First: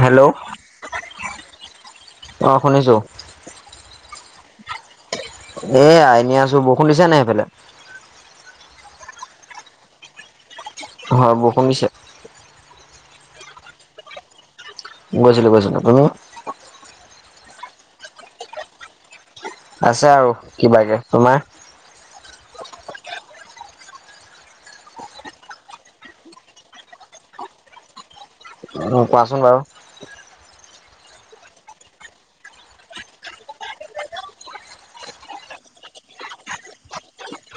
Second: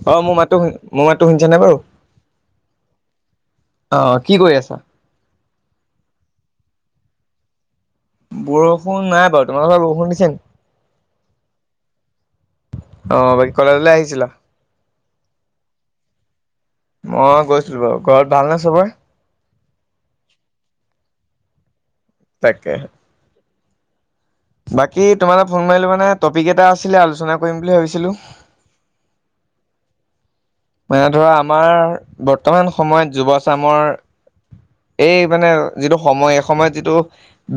Hello অ', মোৰ, মাতো শু, মোৰ-মাতো শুনিছা নাই, বাৰু অ শুনিছো আহ। কি, কৰি আছা। এ, আইনে আছো বৰষুণ দিছা নাই সেইফালে। বৰষুণ নাই বাৰু, তোমাৰোকৰ বৰষুণ দিছে নে? হয়, বৰষূণ দিছে। অ, বাকী কলেজলৈ আহিছিলা। গৈছিলো, গৈছিলো তুমি? মই গৈছিলো বাৰু, ঘৰত ভালনে চবৰে। আছে আৰু, কিবাকে তোমাৰ? তাকে। বাকী তোমালে ফোন মাৰিলো মানে টপিক এটা আছিলে আলোচনা কৰিম বুলি ভাবিছিলো। অ', কোৱাচোন বাৰু। মানে ধৰা আমাৰ বৰ্তমান সময়ত যুৱচামৰ, এই মানে যিটো সময় এই সময়ত যিটো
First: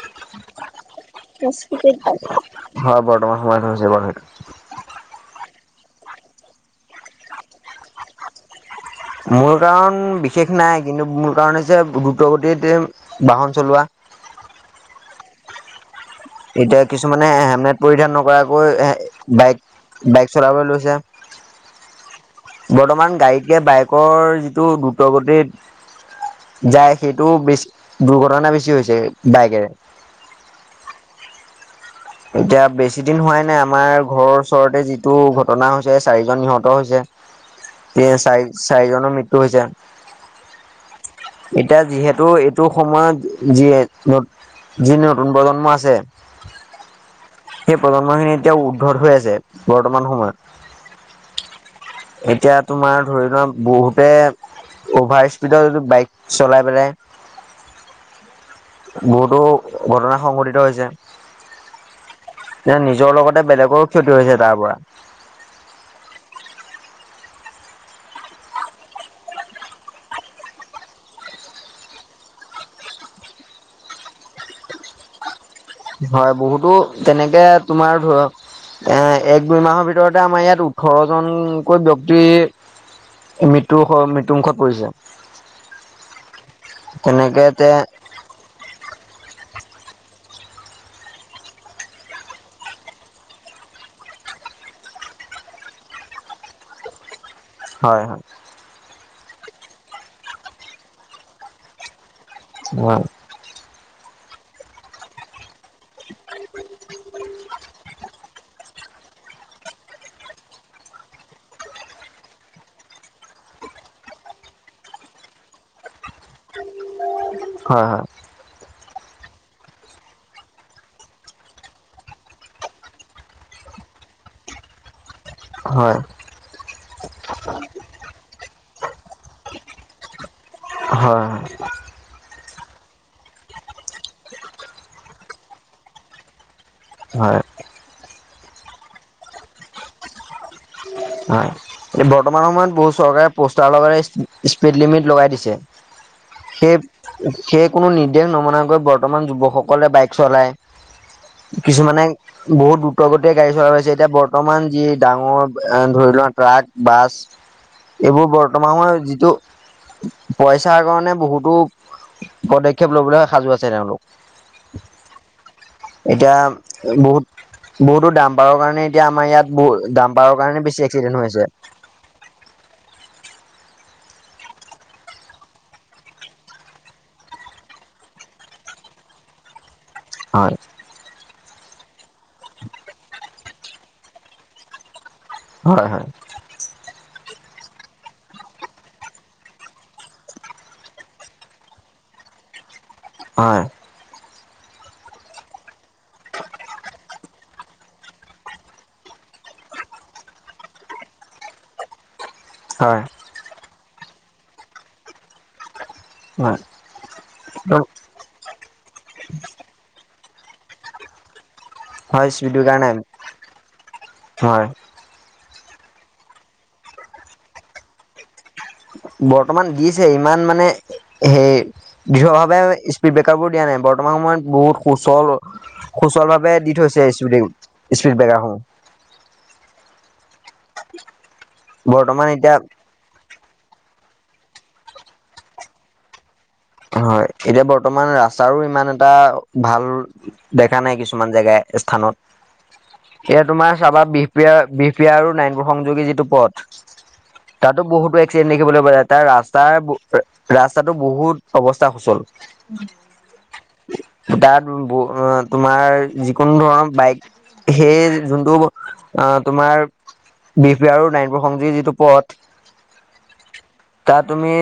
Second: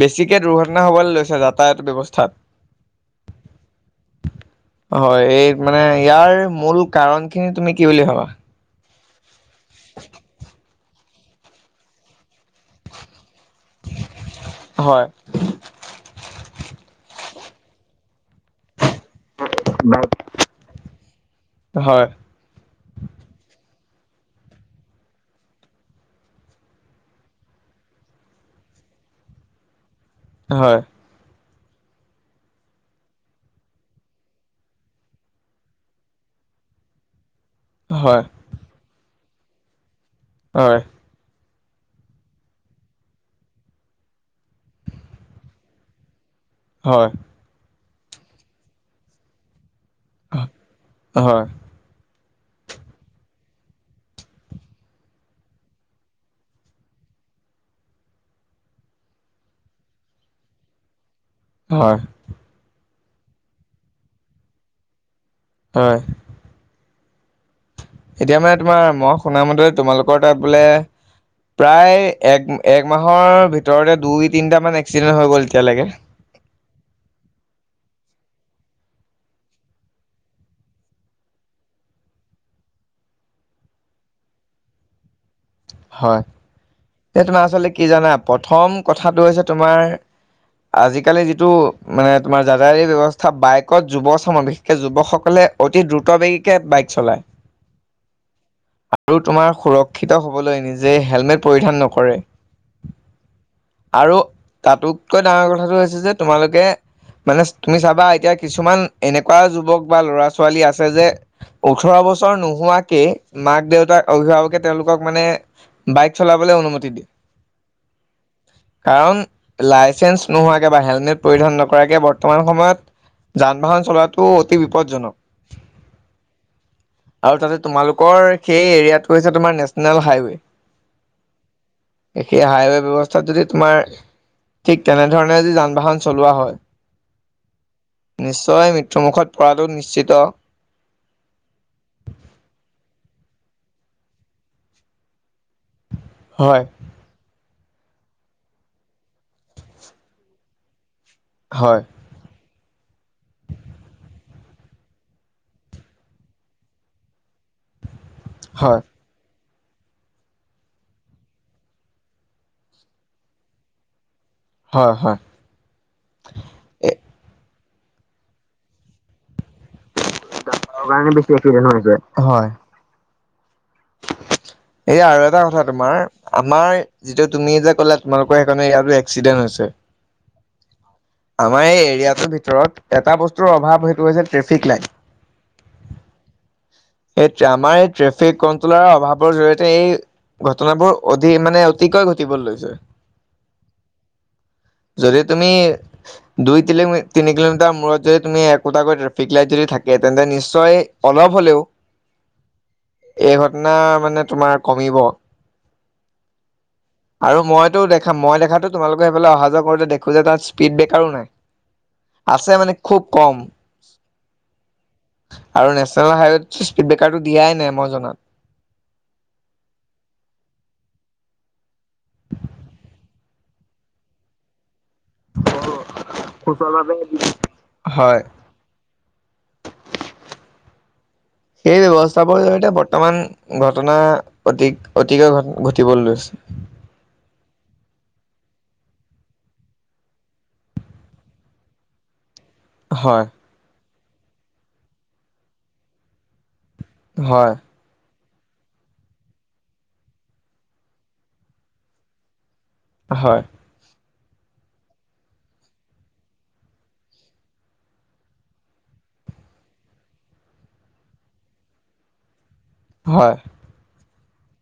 বেছিকে দুৰ্ঘটনা হবলৈ লৈছে [unintelligible] যাতায়ত হয় ব্যৱস্থাত। বৰ্তমান সময় এইবাৰ স হয়, এই মানে ইয়াৰ মূল কাৰণ খিনি তুমি? কি বুলি ভাবা? মোৰ কাৰণ বিশেষ নাই কিন্তু? মূল কাৰণ যে, দ্ৰুত গতিতে বাহন চলোৱা। হয়। এতিয়া কিছুমানে হেমনেট পৰিধান নকৰাক কৈ এ বাইক বাইক চলাবলৈ লৈছে। হয় বৰ্তমান গাড়ীতকে বাইকৰ যিটো দ্ৰুতগতিত যায়, সেইটো বেছি দুৰ্ঘটনা বেছি হৈছে বাইকেৰে। হয়। এতিয়া বেছি দিন হোৱাই নাই আমাৰ ঘৰৰ ওচৰতে যিটো ঘটনা হৈছে চাৰিজন নিহত হৈছে। হয় এই চাৰি চাৰিজনৰ- [unintelligible] হয়। এতিয়া যিহেতু এইটো সময়ত যিয়ে ন যি নতুন প্ৰজন্ম আছে। হয়। সেই প্ৰজন্মখিনি এতিয়াও উদ্ভট হৈ আছে। বৰ্তমান হয়, সময়ত এতিয়া তোমাৰ ধৰি লোৱা বহুতে অ'ভাৰ স্পীডত বাইক চলাই পেলাই বহুতো ঘটনা সংঘটিত হৈছে। হয় যে নিজৰ লগতে বেলেগৰো ক্ষতি হৈছে তাৰ পৰা। হয় এতিয়া মানে তোমাৰ মই শুনামতে তোমালোকৰ তাত বোলে প্ৰায় এক এক মাহৰ ভিতৰতে দুই তিনটামান এ হয় বহুত তো তেনেকে তোমাৰ ধৰ এ এক দুই মাহৰ ভিতৰতে আমাৰ ইয়াত ওঠৰজনকৈ ব্যক্তিৰ মৃত্যু হ মৃত্যুমুুখত পৰিছে। হয়। সেই তেনেকে তোমাৰ তে আচলতে কি জানা প্ৰথম কথাটো হৈছে তোমাৰ আজিকালি যিটো মানে তোমাৰ [unintelligible] ব্যৱস্থা বাইকত যুৱ চামৰ, বিশেষকে যুৱকসকলে অতি দ্ৰুতবেগীকে বাইক চলায়। হয় হয় আৰু তোমাৰ সুৰক্ষিত হ [unintelligible] নিজে হেলমেট পৰিধান নকৰে। [unintelligible] আৰু তাতোতকৈ ডাঙৰ কথাটো হৈছে যে তোমালোকে মানে তুমি চাবা এতিয়া কিছুমান এনেকুৱা যুৱক বা ল'ৰা-ছোৱালী আছে যে ওঠৰ বছৰ নোহোৱাকে মাক-দেউতাক, অভিভাৱকে তেওঁলোকক মানে বাইক চলা [unintelligible] অনুমতি দিয়ে। হয় কাৰণ লাইচেন্স নোহোৱাকে বা হেলমেট পৰিধান নকৰাকে বৰ্তমান সময়ত যান-বাহন চলোৱাটো অতি বিপদজনক। হয় আৰু তাতে তোমালোকৰ সেই কৰিছে তোমাৰ নে হয় হয় সেই হাইৱে' ব্যৱস্থাত যদি তোমাৰ, ঠিক তেনেধৰণে যদি যান-বাহন চলোৱা হয় হয় নিশ্চয় মৃত্যুমুখত পৰাটো নিশ্চিত। হয় এ বৰ্তমান সময়ত বহুত চৰকাৰে পোষ্টাৰ লগাই স্পীড লিমিট লগাই দিছে। হয়, সেই সেই কোনো নিৰ্দেশ নমনাকৈ বৰ্তমান যুৱকসকলে বাইক চলায়। হয়, কিছুমানে বহুত দ্ৰুতগতিয় গাড়ী চলাইয়ে গৈছে এতিয়া বৰ্তমান যি ডাঙৰ এ ধৰি লোৱা ট্ৰাক, বাছ এইবোৰ বৰ্তমান হয়, সময় যিটো পইচাৰ কাৰণে বহুতো পদক্ষেপ লবলৈ সাজু আছে তেওঁলোক। হয়, হয়। এতিয়া এ বহুত বহুতো দামপাৰৰ কাৰণে এতিয়া আমাৰ ইয়াত বহু দাম্পাৰৰ কাৰণে বেছি ট্ৰাকৰ কাৰণে এক্সিডেণ্ট হৈ বেছি আছে এক্সিডেন্ট হৈছে, হয়। এই আৰু এটা কথা তোমাৰ আমাৰ যিতো তুমি যে কলা তোমালোকৰ সেইকাৰনে ইয়াতো এক্সিডেণ্ট হৈছে। হয়। আমাৰ এই এৰিয়াটোৰ ভিতৰত এটা বস্তুৰ অভাৱ সেইটো হৈছে ট্ৰেফিক লাইট। হয় হয়। এই আমাৰ এই ট্ৰেফিক কন্ট্ৰলৰ অভাৱৰ জৰিয়তে এই ঘটনাবোৰ অধিক মানে অতিকয় ঘটিবলৈ লৈছে। হয়। যদি তুমি দুই তিলি তিনি কিলোমিটাৰ মূৰত যদি তুমি একোটাকৈ ট্ৰেফিক লাইট যদি থাকে তেন্তে নিশ্চয় অলপ হলেও হয়। না মানে তোমাৰ কমিব। হয় আৰু মইতো দেখা মই দেখাতো তোমালোকে সেইফালে অহা যোৱা কৰো যে দেখো যে তাত। স্পীড ব্ৰেকাৰো নাই। হয় আছে স্পীড মানে বেকাৰ নায় খুব কম হয়। আৰু নেশ্যনেল হাইৱেত স্পীড ব্ৰেকাৰটো দিয়াই নাই মই জনাত। বৰ্তমান দিছে ইমান মানে হে দৃঢ় ভাৱে স্পীড ব্ৰেকাৰ বোৰ দিয়া নাই বৰ্তমান সময়ত বহু সুচল সুচল ভাৱে দি থৈছে স্পীড স্পীড ব্ৰেকাৰসমূহ। সেই ব্যৱস্থাবোৰ এতিয়া বৰ্তমান ঘটনা অতি অতিকৈ ঘটিবলৈ লৈছে। হয় এতিয়া বৰ্তমান ৰাস্তাৰো ইমান এটা ভাল দেখা নাই, কিছুমান জেগা স্থানত। হয় এয়া তোমাৰ চাবা বি পিয়াৰ বি পিয়াৰ আৰু নাইনপুৰ সংযোগী যিটো পথ হয় তাতো বহুতো এক [unintelligible] দেখিবলৈ পোৱা যায় তাৰ ৰাস্তাৰ ৰাস্তাতটো বহুত অৱস্থা সুচল। হয়। তাত তোমাৰ যিকোনো ধৰণৰ বাইক সেই যোনটো আহ তোমাৰ বি পিয়াৰ আৰু নাই সংযোগী যিটো পথ। হয়। তাত তুমি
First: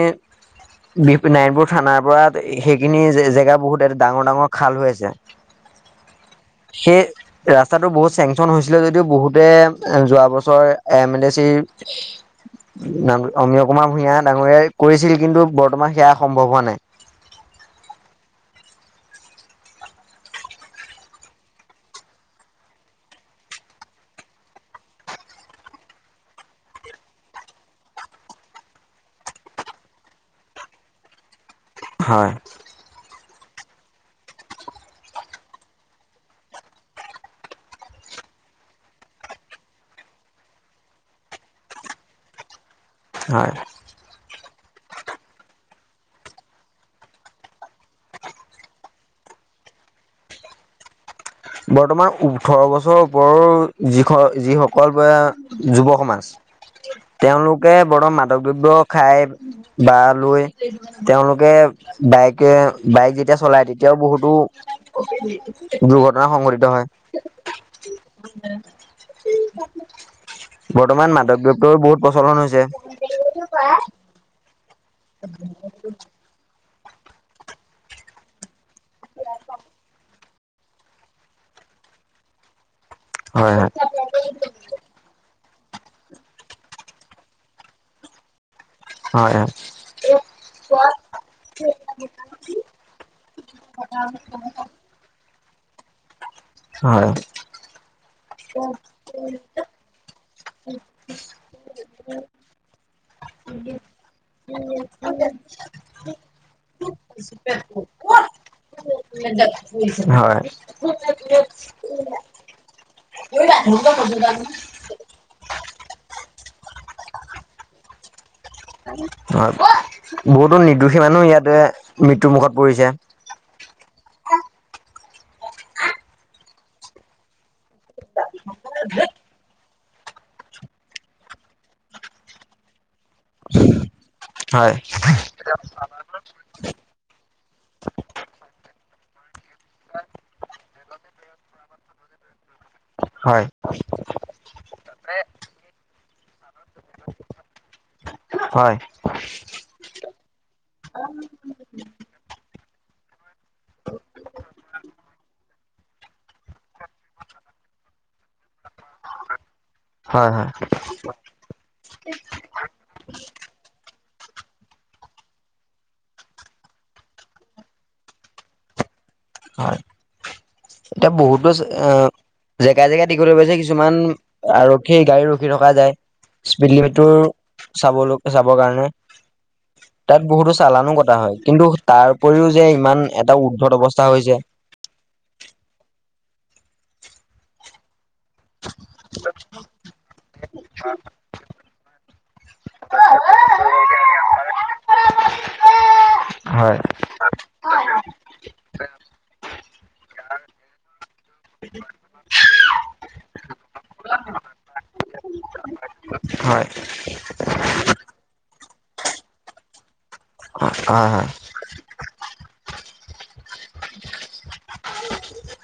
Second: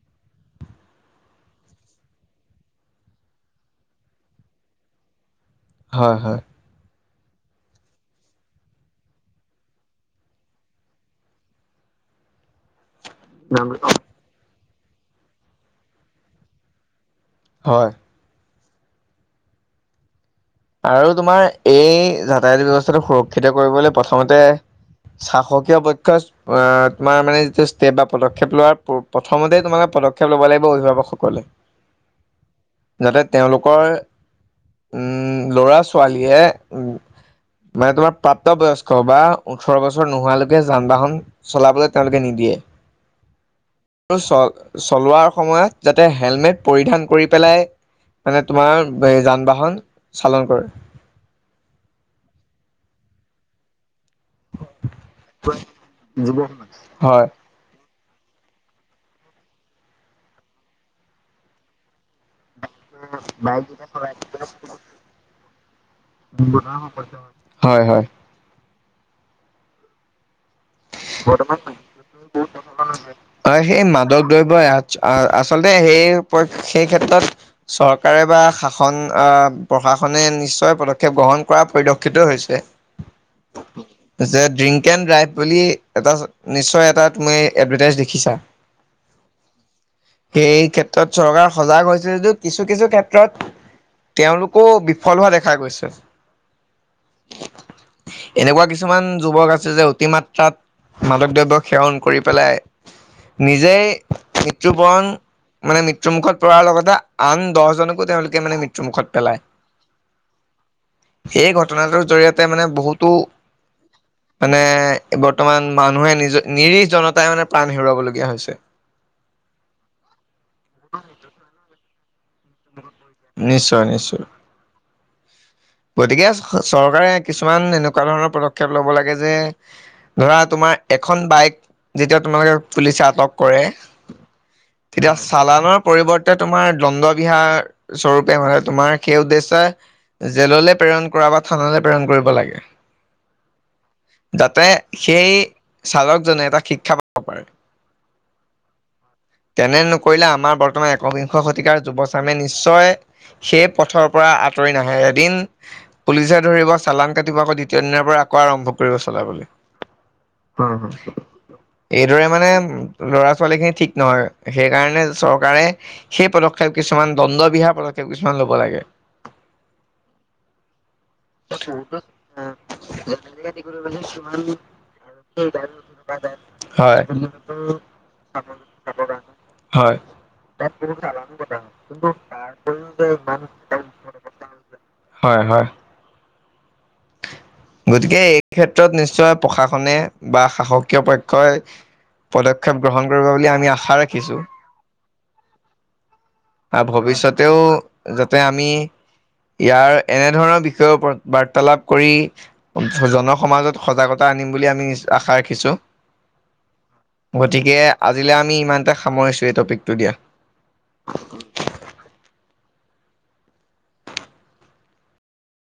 বি পি নাই থানাৰ পৰা সেইখিনি জেগা বহুত এ ডাঙৰ ডাঙৰ খাল হৈ আছে। হয় হয়। এই ৰাস্তাটো বহুত চেংচন হৈছিলে যদিও বহুতে যোৱা বছৰ এম এন চিৰ অমীয়া কুমাৰ ভূঞা ডাঙৰীয়াই। কৰিছিল কিন্তু বৰ্তমান সেয়া স সম্পূৰ্ণ হোৱা নাই। হয়। আৰু তোমাৰ এই যাতায়ত ব্যৱস্থাটো সুৰক্ষিত কৰিবলৈ প্ৰথমতে শাসকীয় পক্ষ তোমাৰ মানে যি ষ্টেপ বা পদক্ষেপ লোৱাৰ প্ৰথমতে তোমালে পদক্ষেপ ল'ব লাগিব অভিভাৱকসকলে। হয়। তাতে তেওঁলোকৰ উম। ল'ৰা ছোৱালীয়ে উম মানে তোমাৰ প্ৰাপ্তবয়স্ক বা ওঠৰ বছৰ নোহোৱালৈকে যান বাহন চলাবলৈ তেওঁলোকে নিদিয়ে। হয়। চ চলোৱাৰ সময়ত যাতে হেলমেট পৰিধান কৰি পেলাই মানে তোমাৰ যান বাহন চালন কৰে। বৰ্তমান ওঠৰ বছৰৰ ওপৰৰ যি যিসকল যুৱ সমাজ হয় তেওঁলোকে বৰ্তমান মাদক দ্ৰব্য খাই বা লৈ তেওঁলোকে বাইক কে বাইক যেতিয়া চলাই তেতিয়াও বহুতো ৰু হয় হয়। [unintelligible] বৰ্তমান মাদৱদ্ৰব্য বহুত প্ৰচলন হয় হৈছে। সেই মাদক দ্ৰব্যই আচলতে সেই পক্ষ সেই ক্ষেত্ৰত চৰকাৰে বা শা সন আহ প্ৰশাসনে- নিশ্চয় পদক্ষেপ গ্ৰহণ কৰা পৰিলক্ষিত হৈছে। হয় হয় যে ড্ৰিংক এণ্ড ড্ৰাইভ। বুলি এটা নিশ্চয় এটা তুমি এডভাৰটাইজ দেখিছা। হয় সেই ক্ষেত্ৰত চৰকাৰ সজাগ হৈছিল যদিও কিছু কিছু ক্ষেত্ৰত তেওঁলোকো বিফল হোৱা দেখা খা গৈছে। হয় এনেকুৱা কিছুমান যুৱক আছে যে অতিমাত্ৰাত মাদক দ্ৰব্য সেৱন কৰি পেলাই নিজেই মৃত্যুবৰণ মানে মৃত্যু মুুখত পৰাৰ লগতে আন দহজনকো তেওঁলোকে মানে মৃত্যু মুখত পেলায়। হয়। সেই ঘটনাটোৰ জৰিয়তে মানে বহুতো মানে এ ব তমান মানুহে নিজ নিৰিহ জনতাই মানে প্ৰাণ হেৰুৱাবলগীয়া হৈছে। অঁ, বহুতো নিৰ্দোষী মানুহ ইয়াতে মি নিশ্চয়- নিশ্চয়। গতিকে চৰকাৰে কিছুমান এনেকুৱা ধৰণৰ পদক্ষেপ ল'ব লাগে যে ধৰা তোমাৰ এখন বাইক যেতিয়া তোমালোকে পুলিচা তক কৰে হয় তেতিয়া চালানৰ পৰিৱৰ্তে তোমাৰ দণ্ডবিহাৰ স্বৰূপে মানে তোমাৰ সেই উ্দেশ্ [unintelligible] জেললৈ প্ৰেৰণ কৰা বা থানালৈ প্ৰেৰণ কৰিব লাগে। হয় যাতে সেই চালক [unintelligible] শিক্ষা পাব পাৰে, হয় তেনে নকৰিলে আমাৰ বৰ্তমান একবিংশ শতিকাৰ যুৱচামে নিশ্চয় সেই পথৰ পৰা আঁতৰি নাহে পুলিচে ধৰিব চালান কাটিব আকৌ দ্বিতীয় দিনাৰ পৰা আকৌ আৰম্ভ চলাবলে, হয় হয় এইদৰে মানে লৰা ছোৱালীখিনি ঠিক [unintelligible] সেইকাৰণে চৰকাৰে সেই পদক্ষেপ কিছুমান দণ্ডবিহা পদক্ষেপ কিছুমান ল'ব লাগে। হয়। এতিয়া বহুতো অ জেগাই- জেগাই [unintelligible] কিছুমান আৰক্ষী গাড়ী ৰখি থকা যায়, স্পীড হয় লিমিটটো চাবলৈ চাবৰ কাৰণে, হয় তাত বহুতো চালানো কটা হয়, কিন্তু তাৰ উপৰিও যে ইমান এটা উৰ্দ্ধত অৱস্থা [unintelligible] হৈ যায়। হয় হয়। গতি কে এই ক্ষেত্ৰত নিশ্চয় প্ৰশাসনে বা শাসকীয় পক্ষই পদক্ষেপ গ্ৰহণ কৰিব বুলি আমি আশা ৰাখিছো। হয় আৰু ভৱিষ্যতেও যাতে আমি ইয়াৰ এনেধৰণৰ বিষয়ৰ ওপৰত বাৰ্তালাপ কৰি জনসমাজত সজাগতা আনিম বুলি আমি আশা ৰাখিছোঁ, হয় গতিকে আজিলে আমি ইমান তে সামৰিছো এই টপিকটো দিয়া। [inaudible] হয় হয়।